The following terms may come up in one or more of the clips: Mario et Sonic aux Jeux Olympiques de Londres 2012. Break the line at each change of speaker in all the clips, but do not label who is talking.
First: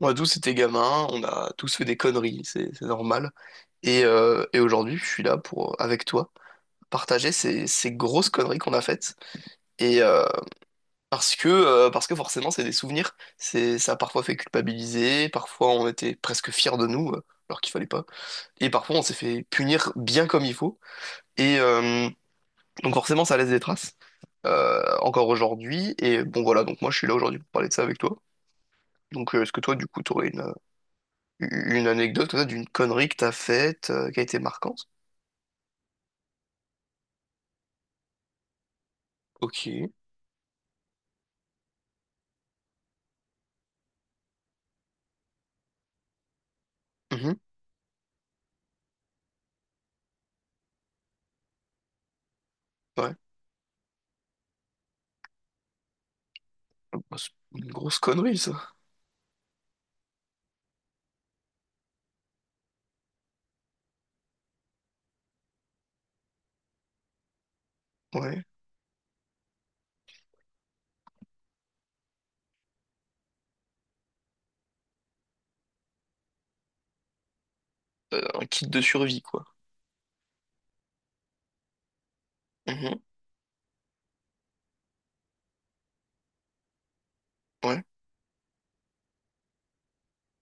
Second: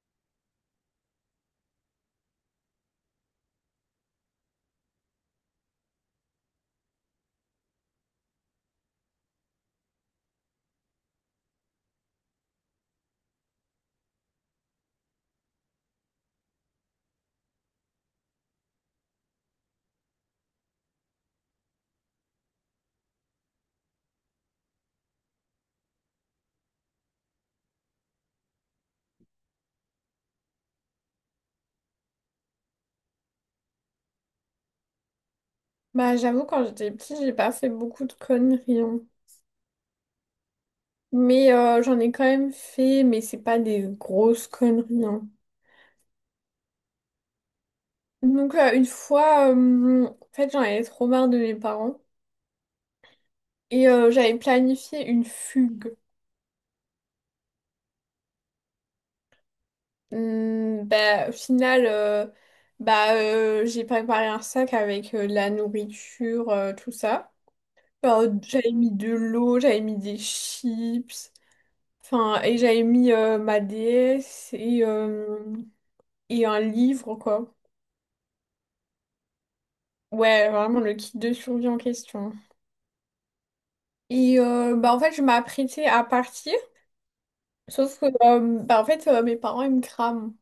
On a tous été gamins, on a tous fait des conneries, c'est normal. Et aujourd'hui, je suis là pour, avec toi, partager ces grosses conneries qu'on a faites. Et euh, Parce que, parce que forcément, c'est des souvenirs. C'est, ça a parfois fait culpabiliser, parfois on était presque fiers de nous, alors qu'il fallait pas. Et parfois, on s'est fait punir bien comme il faut. Et euh, donc forcément, ça laisse des traces, encore aujourd'hui. Et bon, voilà, donc moi, je suis là aujourd'hui pour parler de ça avec toi. Donc, est-ce que toi, du coup, t'aurais une anecdote comme ça, d'une connerie que t'as faite, qui a été marquante?
Bah, j'avoue, quand j'étais petite, j'ai pas fait beaucoup de conneries, hein.
Ok.
Mais j'en ai quand même fait, mais c'est pas des grosses conneries, hein.
Mhm.
Donc, une fois, en fait, j'en avais trop marre de mes parents.
Ouais.
J'avais planifié une fugue.
Bah, c'est une grosse connerie, ça.
Bah, au final, bah, J'ai préparé un sac avec de la nourriture, tout ça. Bah,
Ouais.
j'avais mis de l'eau, j'avais mis des chips. Enfin, et j'avais mis ma déesse et un livre, quoi.
Un kit de survie, quoi.
Ouais, vraiment le kit de survie en question.
Mhm.
En fait, je m'apprêtais à partir,
Ouais.
sauf que mes parents, ils me crament.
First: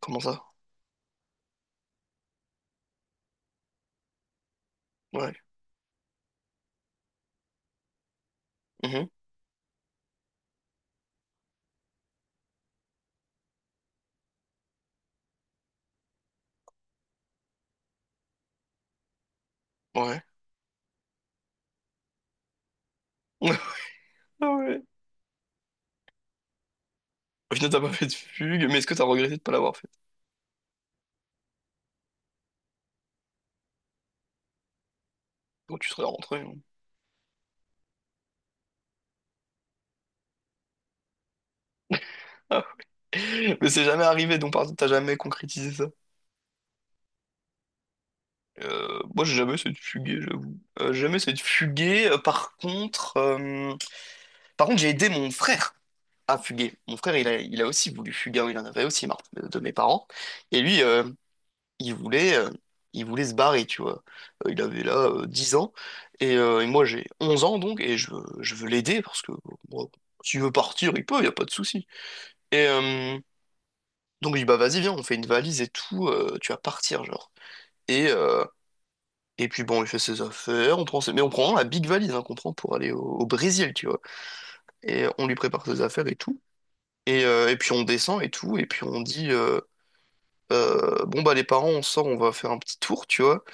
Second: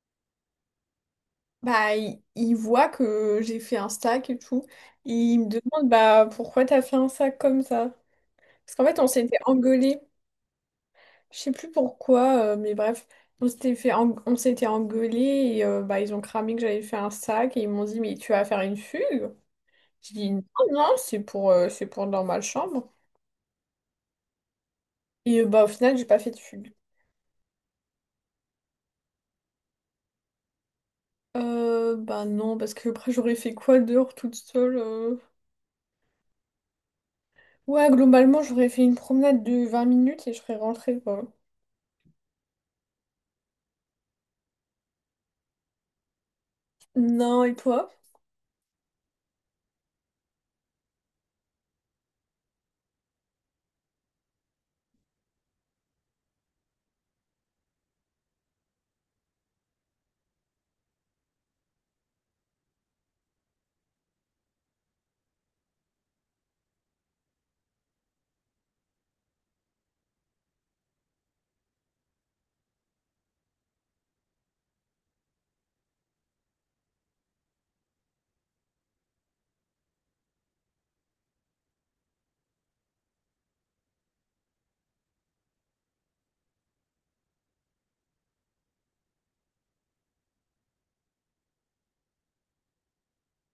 Comment ça?
Bah, ils voient que j'ai fait un sac et tout. Et
Ouais.
ils me demandent, bah, pourquoi t'as fait un sac comme ça? Parce qu'en fait, on
Mhm.
s'était engueulés. Je sais plus pourquoi, mais bref, on s'était engueulés bah, ils ont cramé que j'avais fait un sac et ils m'ont dit, mais tu vas faire une fugue? J'ai
Ouais.
dit, non, non, c'est pour dans ma chambre.
Ah ouais.
Bah au final, j'ai pas fait de fugue.
Au final, t'as pas fait de fugue, mais est-ce que t'as regretté de pas l'avoir fait?
Bah non, parce que après j'aurais fait quoi dehors toute seule.
Bon, tu serais rentré, hein.
Ouais, globalement, j'aurais fait une promenade de 20 minutes et je serais rentrée, quoi.
Ah. Mais c'est jamais arrivé, donc par exemple, t'as jamais concrétisé ça.
Non, et toi?
Moi, j'ai jamais essayé de fuguer, j'avoue. J'ai jamais essayé de fuguer. Par contre, j'ai aidé mon frère à fuguer. Mon frère, il a aussi voulu fuguer, hein, il en avait aussi marre de mes parents. Et lui, il voulait, euh, il voulait se barrer, tu vois. Il avait là 10 ans, et moi j'ai 11 ans, donc, et je veux l'aider, parce que bon, s'il veut partir, il peut, il n'y a pas de souci. Et euh, donc, il dit, bah vas-y, viens, on fait une valise et tout, tu vas partir, genre. Et, euh, et puis bon, il fait ses affaires, mais on prend vraiment la big valise, hein, qu'on prend pour aller au Brésil, tu vois. Et on lui prépare ses affaires et tout. Et puis on descend et tout, et puis on dit bon bah les parents on sort, on va faire un petit tour, tu vois.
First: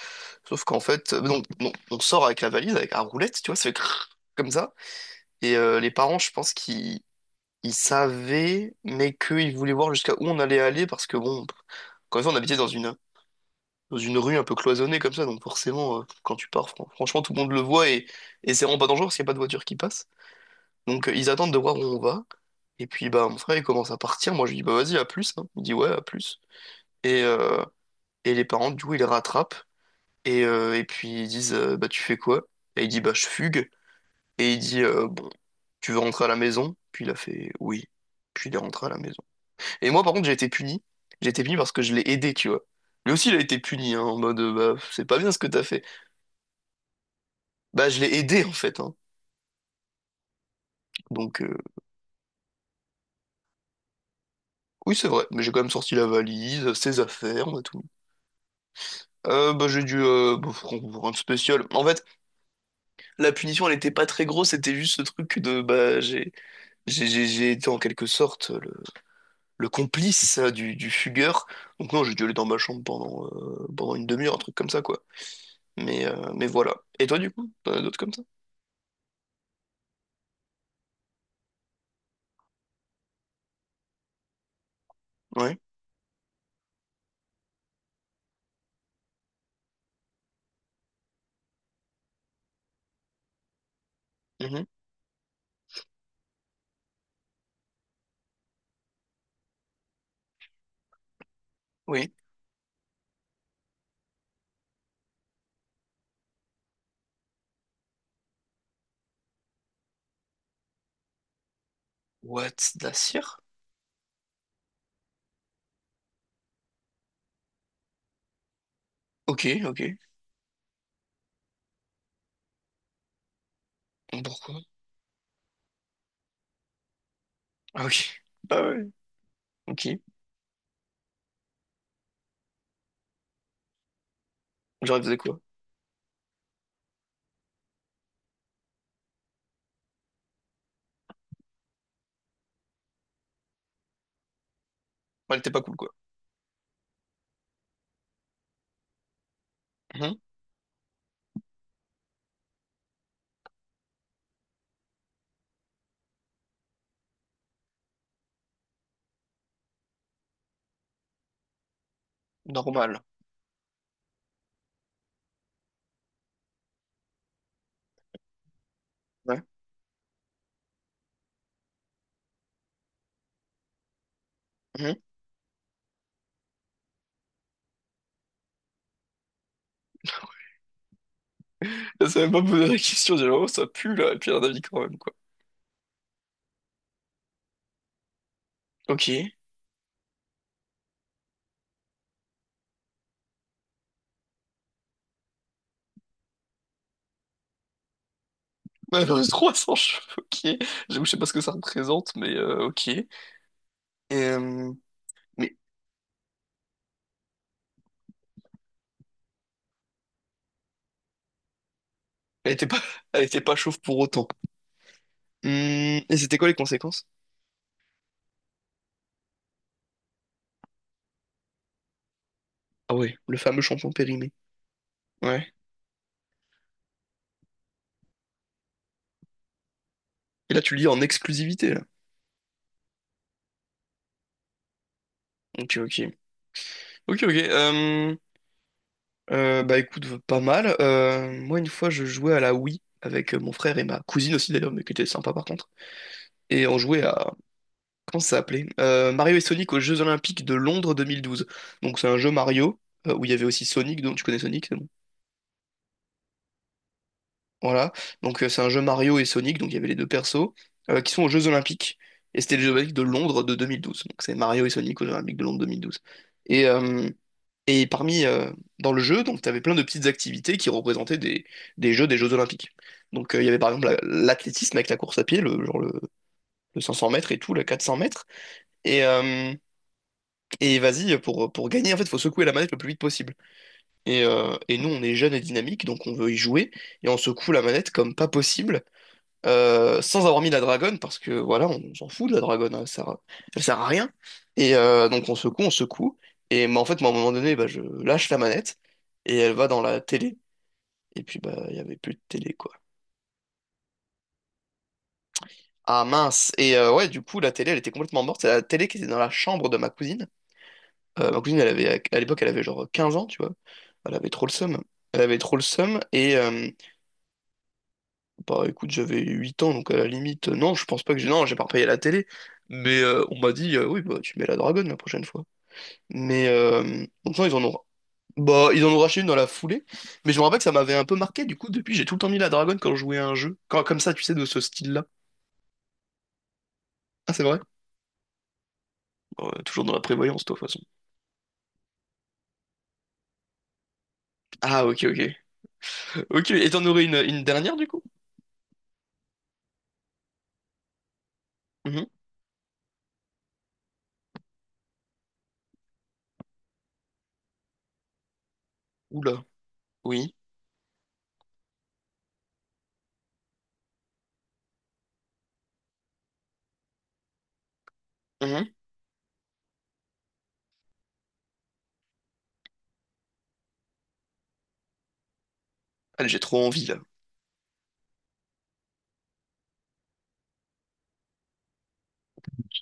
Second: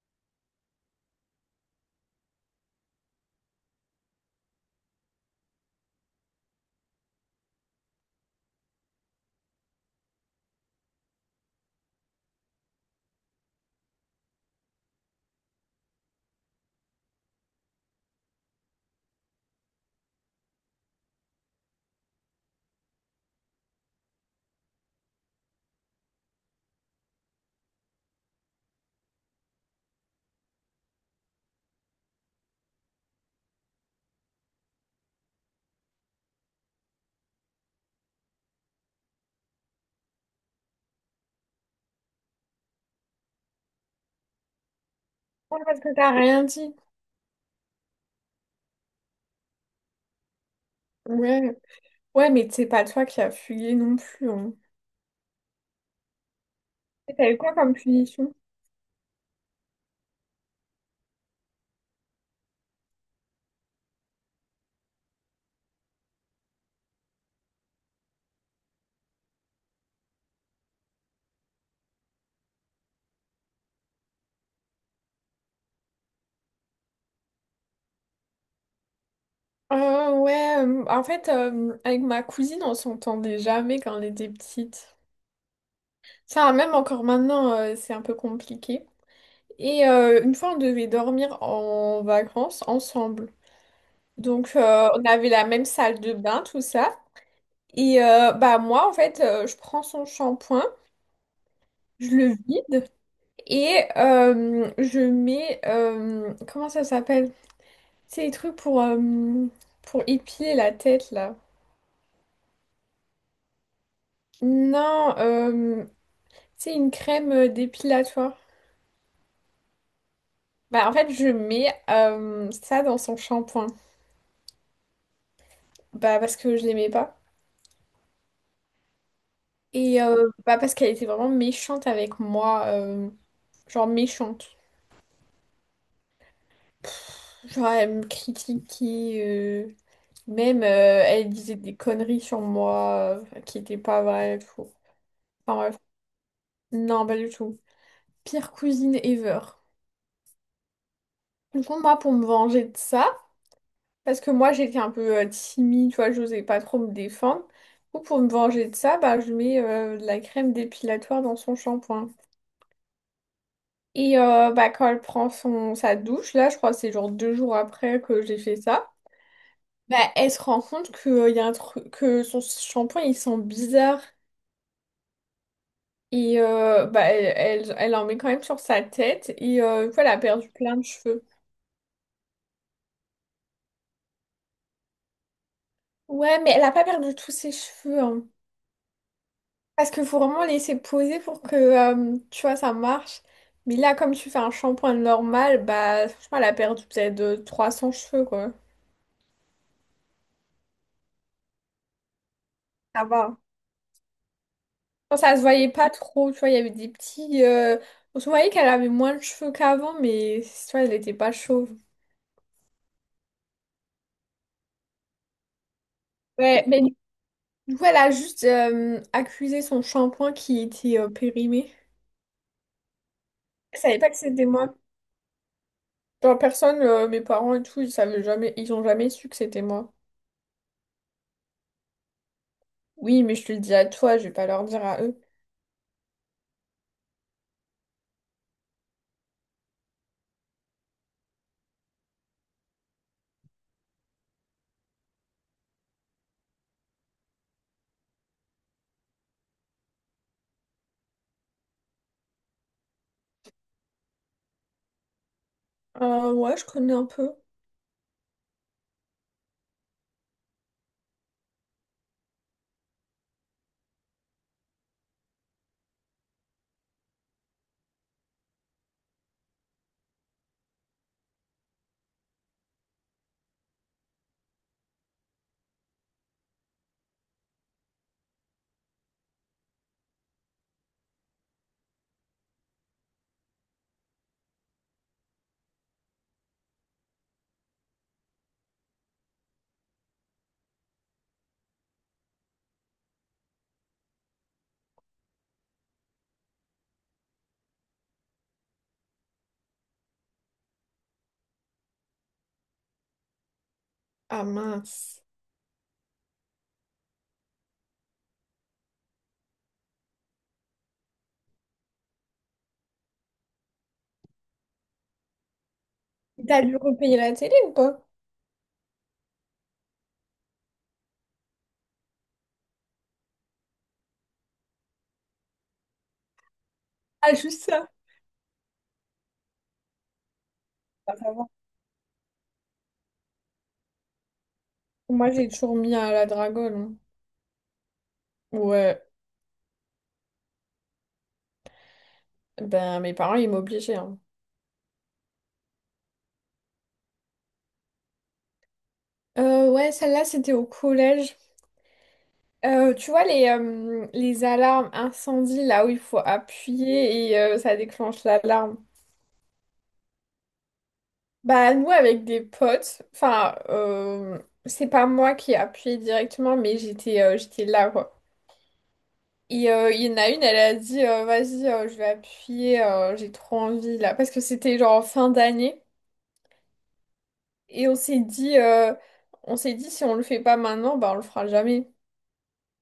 Sauf qu'en fait, non, non, on sort avec la valise, avec la roulette, tu vois, ça fait crrr comme ça. Les parents, je pense qu'ils ils savaient, mais qu'ils voulaient voir jusqu'à où on allait aller, parce que bon, quand même on habitait dans une rue un peu cloisonnée comme ça, donc forcément quand tu pars, franchement tout le monde le voit et c'est vraiment pas dangereux parce qu'il n'y a pas de voiture qui passe. Ils attendent de voir où on va. Et puis bah mon frère il commence à partir, moi je lui dis bah vas-y à plus, hein. Il dit ouais à plus. Et, euh, et les parents du coup ils le rattrapent et puis ils disent bah tu fais quoi? Et il dit bah je fugue. Et il dit bon tu veux rentrer à la maison? Puis il a fait oui. Puis il est rentré à la maison. Et moi par contre j'ai été puni. J'ai été puni parce que je l'ai aidé, tu vois. Lui aussi il a été puni, hein, en mode bah c'est pas bien ce que
Ouais,
t'as
parce
fait.
que t'as rien dit.
Bah je l'ai aidé en fait, hein. Donc euh,
Ouais. Ouais, mais c'est pas toi qui as fugué non plus, hein.
oui c'est vrai, mais j'ai quand même sorti la valise, ses
Et t'as eu
affaires,
quoi
on a
comme
tout.
punition?
Bah, j'ai dû bah, faut rendre spécial. En fait, la punition, elle était pas très grosse, c'était juste ce truc de bah j'ai été en quelque sorte le complice du fugueur. Donc non, j'ai dû aller dans ma chambre pendant une demi-heure, un truc comme ça quoi. Mais voilà. Et toi du coup, t'en as d'autres comme ça?
Ouais, en fait, avec ma cousine, on s'entendait jamais quand on était petite.
Ouais.
Ça, même encore maintenant, c'est un peu compliqué. Une fois, on devait dormir en vacances ensemble. Donc,
Mhm.
euh, on avait la même salle de bain, tout ça. Moi, en fait, je prends son shampoing, je
Oui.
le vide et je mets... comment ça s'appelle? C'est les trucs pour épiler la tête, là.
What, de la cire?
Non, c'est une crème dépilatoire.
Ok, ok.
Bah en fait, je mets ça dans son shampoing.
Pourquoi?
Bah parce que je l'aimais pas.
Ah ok. Ah ouais. Ok.
Bah parce qu'elle était vraiment méchante avec moi, genre méchante.
Genre, elle faisait quoi?
Genre, elle me critiquait, euh, même elle disait des conneries sur moi qui n'étaient pas vraies, et tout.
Elle était
Enfin
pas cool
bref,
quoi.
non, pas du tout. Pire cousine ever.
Mhm.
Du coup, moi, pour me venger de ça, parce que moi, j'étais un peu timide, tu vois, j'osais pas trop me défendre. Du coup, pour me venger de ça, bah, je mets de la crème dépilatoire dans son shampoing.
Normal.
Bah, quand elle prend sa douche, là, je crois que c'est genre 2 jours après que j'ai fait ça.
Ouais.
Bah, elle se rend compte que, y a un truc, que son shampoing il sent bizarre
Mm-hmm.
bah, elle en met quand même sur sa tête et du coup, elle a perdu plein de cheveux.
Je savais pas poser la question, j'ai dit, oh, ça pue là, et puis elle en a mis quand même, quoi.
Ouais, mais elle a pas perdu tous ses cheveux, hein.
Ok. Ouais,
Parce qu'il faut vraiment laisser poser pour que tu vois ça marche. Mais là, comme tu fais un shampoing normal, bah franchement, elle a perdu peut-être 300 cheveux quoi.
j'en ai 300 cheveux, ok. J'avoue, je sais pas ce que ça représente, mais ok.
Ça va.
Euh,
Enfin, ça se
mais
voyait pas trop, tu vois, il y avait des petits. On se voyait qu'elle avait moins de cheveux qu'avant, mais tu vois, elle n'était pas chauve.
elle était pas, elle était pas chauve pour autant. Hmm, et c'était quoi les
Ouais, mais
conséquences?
voilà, juste accuser son shampoing qui était périmé.
Ah ouais, le fameux
Je
shampoing
savais pas que
périmé.
c'était moi.
Ouais.
Genre, personne, mes parents et tout, ils savaient jamais, ils ont jamais su que c'était moi.
Et là, tu le lis en exclusivité, là.
Oui, mais je te le dis à toi, je vais pas leur dire à eux.
Ok, ok. Ok, ok. Bah écoute, pas mal. Moi, une fois, je jouais à la Wii avec mon frère et ma cousine aussi, d'ailleurs, mais qui était sympa par contre. Et on jouait à, comment ça s'appelait? Mario et Sonic aux Jeux Olympiques de Londres 2012. Donc c'est un jeu Mario, où il y avait aussi Sonic, donc tu connais Sonic, c'est bon.
Ouais, je connais un peu.
Voilà. C'est un jeu Mario et Sonic, donc il y avait les deux persos, qui sont aux Jeux Olympiques. Et c'était les Jeux Olympiques de Londres de 2012. Donc c'est Mario et Sonic aux Jeux Olympiques de Londres 2012. Et, euh, et parmi, euh, Dans le jeu, donc tu avais plein de petites activités qui représentaient des Jeux Olympiques. Il y avait par exemple l'athlétisme avec la course à pied, le 500 mètres et tout, le 400 mètres. Et, euh, Et vas-y, pour gagner, en fait, il faut secouer la manette le plus vite possible. Et nous, on est jeunes et dynamiques, donc on veut y jouer, et on secoue la manette comme pas possible, sans avoir mis la dragonne, parce que voilà, s'en fout de la dragonne, elle sert à rien. Donc on secoue, mais en fait, moi, à un moment donné, bah, je lâche la manette, et elle va dans la télé. Et puis, bah, il y avait plus de télé, quoi.
Ah mince.
Ah mince! Ouais, du coup, la télé, elle était complètement morte, c'est la télé qui était dans la chambre de ma cousine. Ma cousine, à l'époque, elle avait genre 15 ans, tu vois. Elle avait trop le seum. Elle avait trop le seum.
T'as dû repayer la télé ou pas?
Bah écoute, j'avais 8 ans, donc à la limite, non, je pense pas que j'ai. Non, j'ai pas repayé la télé. On m'a dit, oui, bah tu mets la dragonne la prochaine fois. Mais euh,
Ah,
donc non, ils en
juste
ont.
ça.
Bah, ils en ont racheté une dans la foulée. Mais je me rappelle que ça m'avait un peu
Pas
marqué.
savoir.
Du coup, depuis, j'ai tout le temps mis la dragonne quand je jouais à un jeu. Quand, comme ça, tu sais, de ce style-là.
Moi, j'ai toujours mis à la dragone,
Ah, c'est vrai?
hein. Ouais,
Bon, toujours dans la prévoyance, toi, de toute façon.
ben mes parents, ils m'obligeaient, hein.
Ah, ok, ok. Ok, et t'en aurais une dernière, du coup?
Ouais, celle-là, c'était au collège.
Mhm.
Tu vois les alarmes incendie là où il faut appuyer et ça déclenche l'alarme.
Oula. Oui.
Bah nous avec des potes, c'est pas moi qui ai appuyé directement mais j'étais j'étais là quoi. Il y en a une, elle a dit vas-y je vais appuyer, j'ai trop envie là parce que c'était genre en fin d'année
Allez, j'ai trop envie là.
et on s'est dit si on le fait pas maintenant bah on le fera jamais.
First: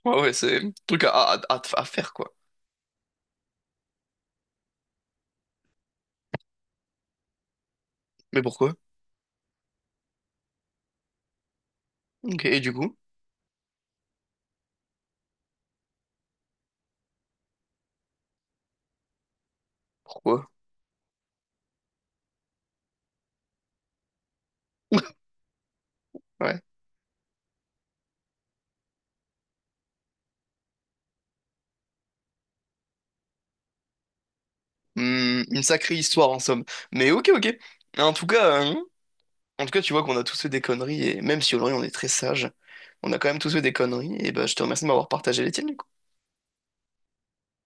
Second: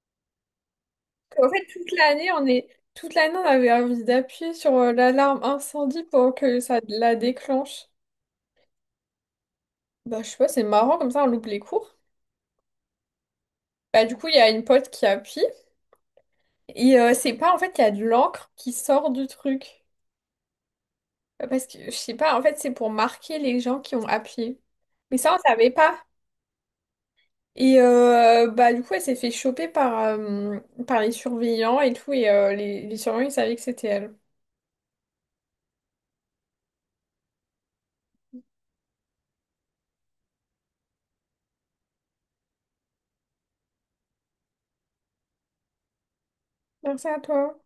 Ouais, ouais, c'est un truc
En fait,
à
toute
faire
l'année,
quoi.
on est... toute l'année, on avait envie d'appuyer sur l'alarme incendie pour que ça la déclenche.
Mais pourquoi?
Bah, je sais pas, c'est marrant, comme ça, on loupe les cours.
Ok, et du coup?
Bah, du coup, il y a une pote qui appuie. C'est pas, en fait, il y a de l'encre qui sort du truc.
Pourquoi?
Parce que, je sais pas, en fait, c'est pour marquer les gens qui ont appuyé. Mais ça, on savait pas.
Ouais.
Bah, du coup, elle s'est fait choper par, par les surveillants et tout. Les surveillants, ils savaient que c'était elle.
Hmm, une sacrée histoire en somme. Mais ok, ok. En tout cas, hein, En tout cas, tu vois qu'on a tous fait des conneries et même si aujourd'hui on est très sage, on a quand même tous fait des conneries. Et bah, je te remercie de m'avoir partagé les tiennes.
Merci à toi.